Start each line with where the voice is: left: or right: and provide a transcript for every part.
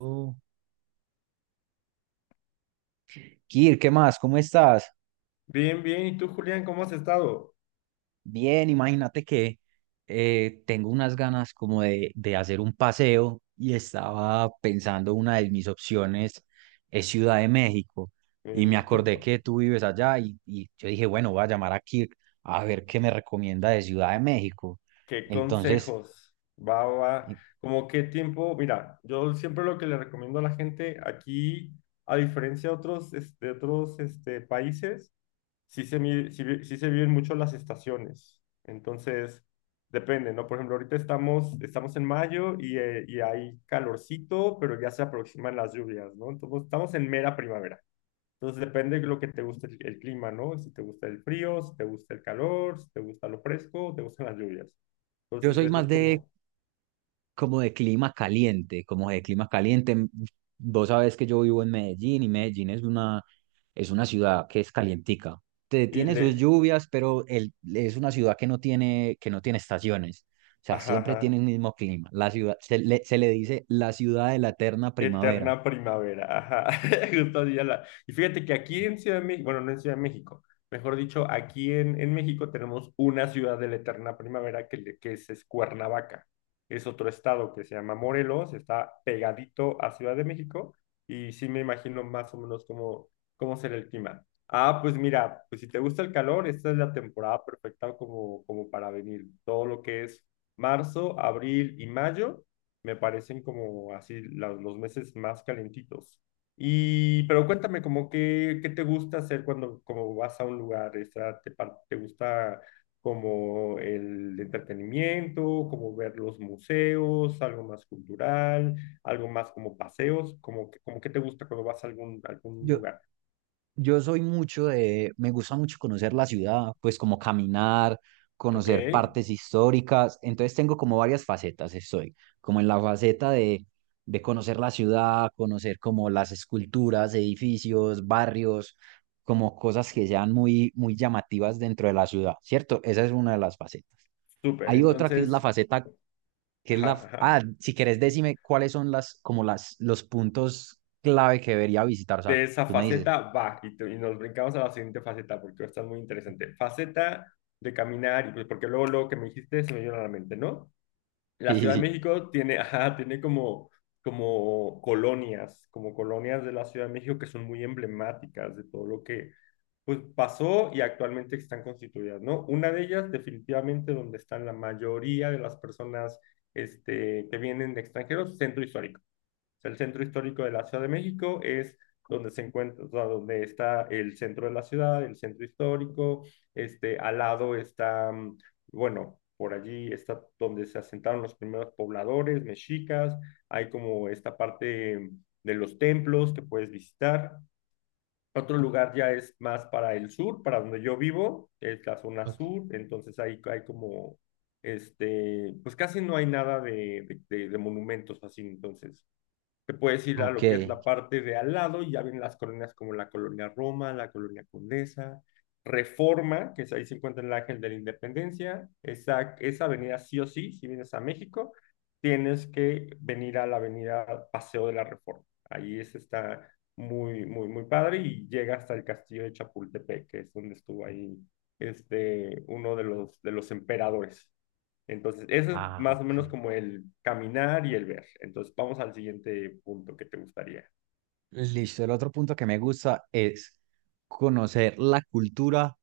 right: Oh. Kir, ¿qué más? ¿Cómo estás?
left: Bien, bien. ¿Y tú, Julián, cómo has estado?
right: Bien, imagínate que tengo unas ganas como de hacer un paseo y estaba pensando una de mis opciones es Ciudad de México y me
left: Venirte
right: acordé
left: pa-
right: que tú vives allá y yo dije, bueno, voy a llamar a Kir a ver qué me recomienda de Ciudad de México.
left: ¿Qué
right: Entonces,
left: consejos? Va.
right: eh,
left: ¿Cómo qué tiempo? Mira, yo siempre lo que le recomiendo a la gente aquí, a diferencia de otros, otros, países, sí se, mi- sí, vi- sí se viven mucho las estaciones. Entonces, depende, ¿no? Por ejemplo, ahorita estamos en mayo y hay calorcito, pero ya se aproximan las lluvias, ¿no? Entonces, estamos en mera primavera. Entonces depende de lo que te guste el clima, ¿no? Si te gusta el frío, si te gusta el calor, si te gusta lo fresco, te gustan las lluvias.
right: yo
left: Entonces
right: soy
left: eso
right: más
left: es
right: de
left: como,
right: como de clima caliente, como de clima caliente. Vos sabés que yo vivo en Medellín y Medellín es una ciudad que es calientica.
left: y
right: Tiene sus
left: le,
right: lluvias, pero es una ciudad que no tiene estaciones. O sea,
left: ajá,
right: siempre tiene el
left: ajá.
right: mismo clima. La ciudad, se le dice la ciudad de la eterna primavera.
left: Eterna primavera, ajá, justo así ya la- Y fíjate que aquí en Ciudad de México, bueno, no en Ciudad de México, mejor dicho, aquí en México tenemos una ciudad de la eterna primavera que es Cuernavaca. Es otro estado que se llama Morelos, está pegadito a Ciudad de México y sí me imagino más o menos cómo será el clima. Ah, pues mira, pues si te gusta el calor, esta es la temporada perfecta como para venir. Todo lo que es marzo, abril y mayo me parecen como así los meses más calentitos. Y, pero cuéntame, qué te gusta hacer cuando como vas a un lugar. Te gusta como el entretenimiento, como ver los museos, algo más cultural, algo más como paseos, como qué te gusta cuando vas a algún
right: Yo,
left: lugar.
right: Yo soy mucho de, me gusta mucho conocer la ciudad, pues como caminar,
left: Ok,
right: conocer partes históricas. Entonces tengo como varias facetas, estoy como en la faceta de conocer la ciudad, conocer como las esculturas, edificios, barrios, como cosas que sean muy, muy llamativas dentro de la ciudad, ¿cierto? Esa es una de las facetas.
left: súper,
right: Hay otra que es la
left: entonces,
right: faceta, que es
left: ajá,
right: la,
left: ajá.
right: si querés decime cuáles son como los puntos clave que debería visitar. O sea,
left: De esa
right: tú me dices.
left: faceta va y nos brincamos a la siguiente faceta porque está muy interesante. Faceta de caminar y pues porque luego lo que me dijiste se me vino a la mente, ¿no? La
right: Sí, sí,
left: Ciudad de
right: sí.
left: México tiene, ajá, tiene como colonias de la Ciudad de México que son muy emblemáticas de todo lo que pues pasó y actualmente están constituidas, ¿no? Una de ellas definitivamente donde están la mayoría de las personas que vienen de extranjeros, centro histórico. El centro histórico de la Ciudad de México es donde se encuentra, o sea, donde está el centro de la ciudad, el centro histórico, al lado está, bueno, por allí está donde se asentaron los primeros pobladores mexicas, hay como esta parte de los templos que puedes visitar. Otro lugar ya es más para el sur, para donde yo vivo, es la zona
right: Ok.
left: sur, entonces ahí hay como, pues casi no hay nada de monumentos así, entonces te puedes ir a
right: Ok.
left: lo que es la parte de al lado y ya ven las colonias como la Colonia Roma, la Colonia Condesa, Reforma, que es ahí se encuentra el Ángel de la Independencia, esa avenida sí o sí, si vienes a México, tienes que venir a la avenida Paseo de la Reforma. Ahí es, está muy, muy, muy padre y llega hasta el castillo de Chapultepec, que es donde estuvo ahí uno de los emperadores. Entonces, eso es
right: Ah,
left: más o
right: ok,
left: menos como el caminar y el ver. Entonces, vamos al siguiente punto que te gustaría.
right: listo. El otro punto que me gusta es conocer la cultura,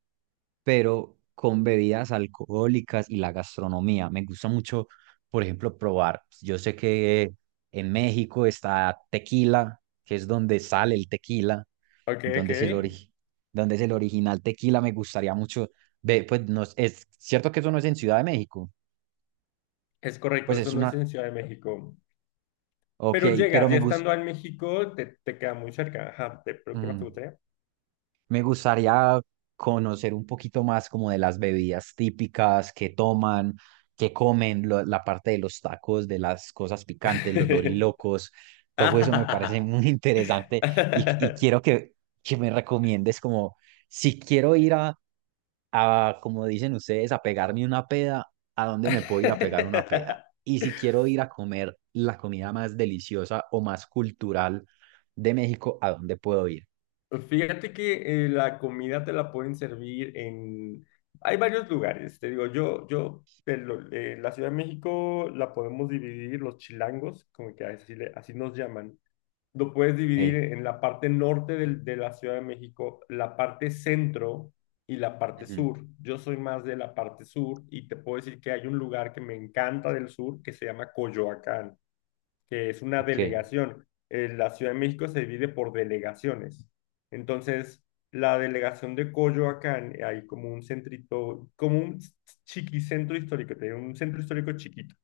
right: pero con bebidas alcohólicas y la gastronomía. Me gusta mucho, por ejemplo, probar. Yo sé que en México está tequila, que es donde sale el tequila,
left: Ok, ok.
right: donde donde es el original tequila. Me gustaría mucho ve, pues no es cierto que eso no es en Ciudad de México.
left: Es correcto,
right: Pues
left: eso
right: es
left: no es
right: una,
left: en Ciudad de México.
right: ok,
left: Pero
right: pero
left: llegas, ya
right: me gusta.
left: estando en México, te queda muy cerca. Ajá, pero ¿qué más te gustaría?
right: Me gustaría conocer un poquito más como de las bebidas típicas que toman, que comen, la parte de los tacos, de las cosas picantes, los dorilocos. Todo eso me parece
left: Ah.
right: muy interesante y quiero que me recomiendes como si quiero ir a, como dicen ustedes, a pegarme una peda, ¿a dónde me puedo ir a pegar una peda? Y si quiero ir a comer la comida más deliciosa o más cultural de México, ¿a dónde puedo ir?
left: Fíjate que la comida te la pueden servir en... Hay varios lugares, te digo, yo, la Ciudad de México la podemos dividir, los chilangos, como que así, así nos llaman, lo puedes dividir
right: Eh,
left: en la parte norte de la Ciudad de México, la parte centro y la parte
right: ujú.
left: sur. Yo soy más de la parte sur y te puedo decir que hay un lugar que me encanta del sur que se llama Coyoacán, que es una
right: Ok.
left: delegación. La Ciudad de México se divide por delegaciones. Entonces, la delegación de Coyoacán, hay como un centrito, como un chiquicentro histórico, tiene un centro histórico chiquito.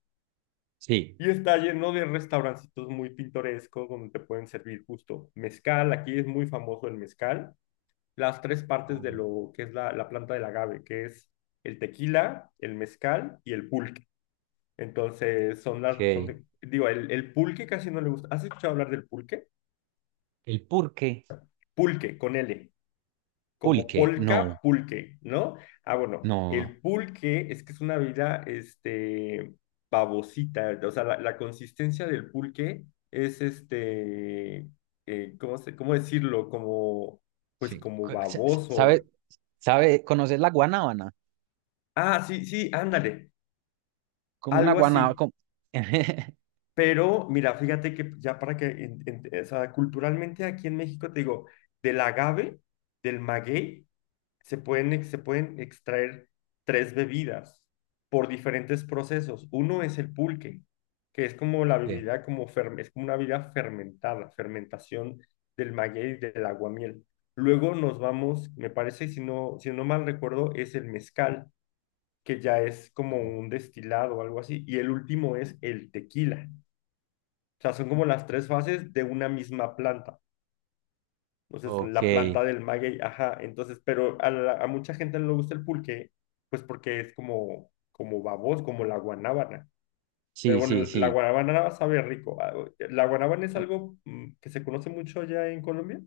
right: Sí.
left: Y está lleno de restaurancitos muy pintorescos donde te pueden servir justo mezcal. Aquí es muy famoso el mezcal. Las tres partes de
right: Joder.
left: lo que es la planta del agave, que es el tequila, el mezcal y el pulque. Entonces, son
right: Ok.
left: las, son de- digo, el pulque casi no le gusta. ¿Has escuchado hablar del pulque?
right: El pulque,
left: Pulque, con L, como
right: pulque, no,
left: polka, pulque, ¿no? Ah, bueno,
right: no,
left: el pulque es que es una bebida, babosita, o sea, la consistencia del pulque es, ¿cómo cómo decirlo? Como, pues
right: sí.
left: como
right: ¿Sabe,
left: baboso.
right: sabe, conoces la guanábana?
left: Ah, sí, sí, ándale,
right: Como una
left: algo
right: guanábana.
left: así.
right: Como…
left: Pero mira, fíjate que ya para que, o sea, culturalmente aquí en México, te digo, del agave, del maguey, se pueden extraer tres bebidas por diferentes procesos. Uno es el pulque, que es como la
right: Sí.
left: bebida, es como una bebida fermentada, fermentación del maguey, del aguamiel. Luego nos vamos, me parece, si no mal recuerdo, es el mezcal, que ya es como
right: Ujú.
left: un destilado o algo así. Y el último es el tequila, o sea, son como las tres fases de una misma planta. Entonces,
right: Ok,
left: la planta del maguey, ajá. Entonces, pero a mucha gente no le gusta el pulque, pues porque es como, como baboso, como la guanábana. Pero
right: sí,
left: bueno,
right: sí,
left: la
right: sí.
left: guanábana sabe rico. Ah, la guanábana es algo que se conoce mucho allá en Colombia.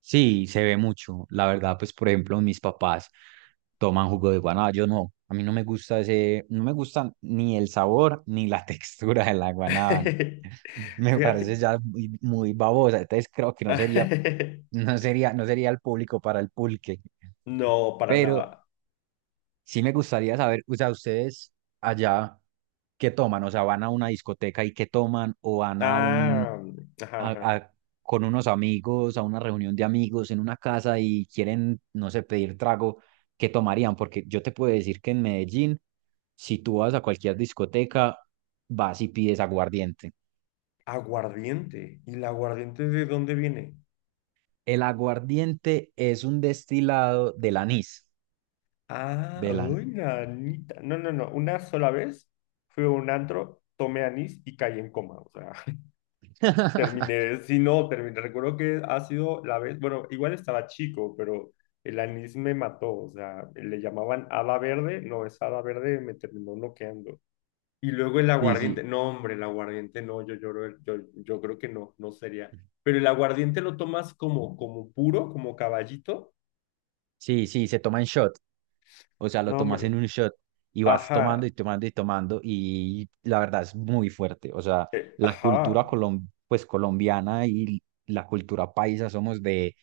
right: Sí, se ve mucho. La verdad, pues, por ejemplo, mis papás toman jugo de guanábana. Yo no, a mí no me gusta ese, no me gusta ni el sabor ni la textura de la guanábana. Me parece
left: Fíjate.
right: ya muy, muy babosa. Entonces creo que no sería. No sería, no sería el público para el pulque.
left: No, para
right: Pero
left: nada.
right: sí me gustaría saber, o sea, ustedes allá, ¿qué toman? O sea, ¿van a una discoteca y qué toman? ¿O van a un,
left: Ah, mm, ajá,
right: a-
left: ajá.
right: a- con unos amigos, a una reunión de amigos en una casa y quieren, no sé, pedir trago? ¿Qué tomarían? Porque yo te puedo decir que en Medellín, si tú vas a cualquier discoteca, vas y pides aguardiente.
left: Aguardiente. ¿Y el aguardiente de dónde viene?
right: El aguardiente es un destilado del anís,
left: Ah,
right: del anís.
left: uy, nanita. No, no, no. Una sola vez fui a un antro, tomé anís y caí en coma. O sea, terminé. Sí, no, terminé. Recuerdo que ha sido la vez. Bueno, igual estaba chico, pero el anís me mató. O sea, le llamaban hada verde. No, es hada verde, me terminó noqueando. Y luego el
right: Sí,
left: aguardiente.
right: sí.
left: No, hombre, el aguardiente no. Yo lloro. Yo, yo creo que no, no sería. Pero el aguardiente lo tomas como, como puro, como caballito.
right: Sí, sí, se toma en shot. O sea, lo
left: No,
right: tomas en
left: hombre.
right: un shot y vas tomando y
left: Ajá.
right: tomando y tomando y la verdad es muy fuerte. O sea,
left: Ajá.
right: pues, colombiana y la cultura paisa somos de,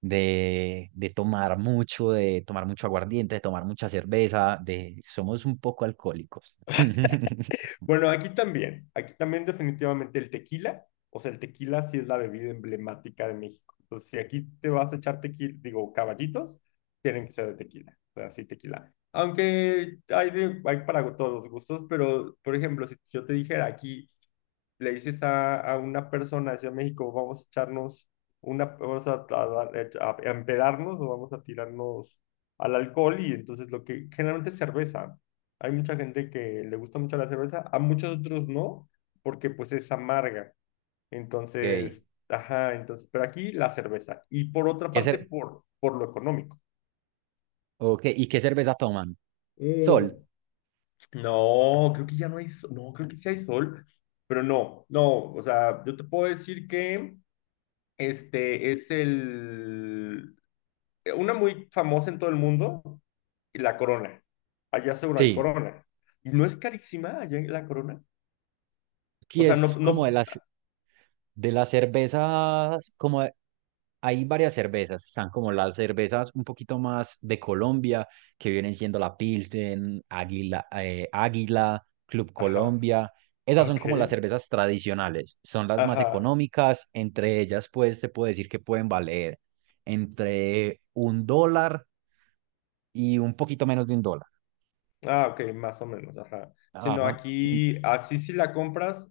right: de tomar mucho, de tomar mucho aguardiente, de tomar mucha cerveza, de somos un poco alcohólicos.
left: Bueno, aquí también definitivamente el tequila, o sea, el tequila sí es la bebida emblemática de México. Entonces, si aquí te vas a echar tequila, digo, caballitos, tienen que ser de tequila, o sea, sí, tequila. Aunque hay, hay para todos los gustos, pero, por ejemplo, si yo te dijera aquí, le dices a una persona de Ciudad de México, vamos a echarnos una, vamos a empedarnos o vamos a tirarnos al alcohol y entonces lo que generalmente es cerveza. Hay mucha gente que le gusta mucho la cerveza, a muchos otros no, porque pues es amarga.
right: Okay.
left: Entonces, ajá, entonces, pero aquí la cerveza. Y por otra
right: ¿Qué
left: parte,
right: cer-
left: por lo económico.
right: ok, ¿y qué cerveza toman? Sol.
left: Mm, no, creo que ya no hay, no, creo que sí hay sol, pero no, no, o sea, yo te puedo decir que este es el una muy famosa en todo el mundo, la Corona. Allá seguro hay
right: Sí.
left: Corona. Y no es carísima allá en la Corona. O
right: Aquí
left: sea, no,
right: es como de
left: no,
right: las. De las cervezas, como de- hay varias cervezas, están como las cervezas un poquito más de Colombia, que vienen siendo la Pilsen, Águila, Águila, Club
left: ajá,
right: Colombia. Esas son
left: ok,
right: como las cervezas tradicionales, son las más
left: ajá.
right: económicas, entre ellas pues se puede decir que pueden valer entre un dólar y un poquito menos de un dólar.
left: Ah, ok, más o menos, ajá. Sino
right: Ajá.
left: aquí, así si la compras,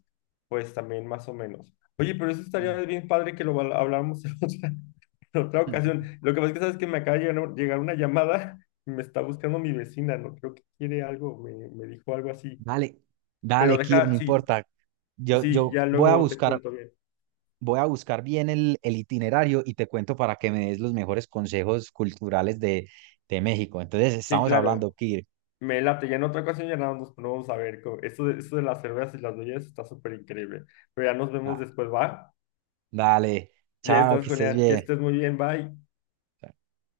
left: pues también más o menos. Oye, pero eso
right: Mm,
left: estaría
right: mm.
left: bien padre que habláramos en otra, en otra ocasión. Lo que pasa es que sabes que me acaba de llegar una llamada y me está buscando mi vecina, ¿no? Creo que quiere algo, me dijo algo así.
right: Dale,
left: Pero
right: dale, Kir, no
left: deja, sí,
right: importa. Yo,
left: sí,
right: yo
left: ya
right: voy a
left: luego te
right: buscar
left: cuento bien.
right: Voy a buscar bien el itinerario y te cuento para que me des los mejores consejos culturales de México. Entonces,
left: Sí,
right: estamos hablando,
left: claro,
right: Kir.
left: me late. Ya en otra ocasión ya nada más nos ponemos a ver. Esto de las cervezas y las bebidas está súper increíble. Pero ya nos vemos
right: Ah,
left: después, ¿va?
right: dale,
left: Ya
right: chao,
left: estás,
right: que estés
left: Julián. Que
right: bien.
left: estés muy bien, bye.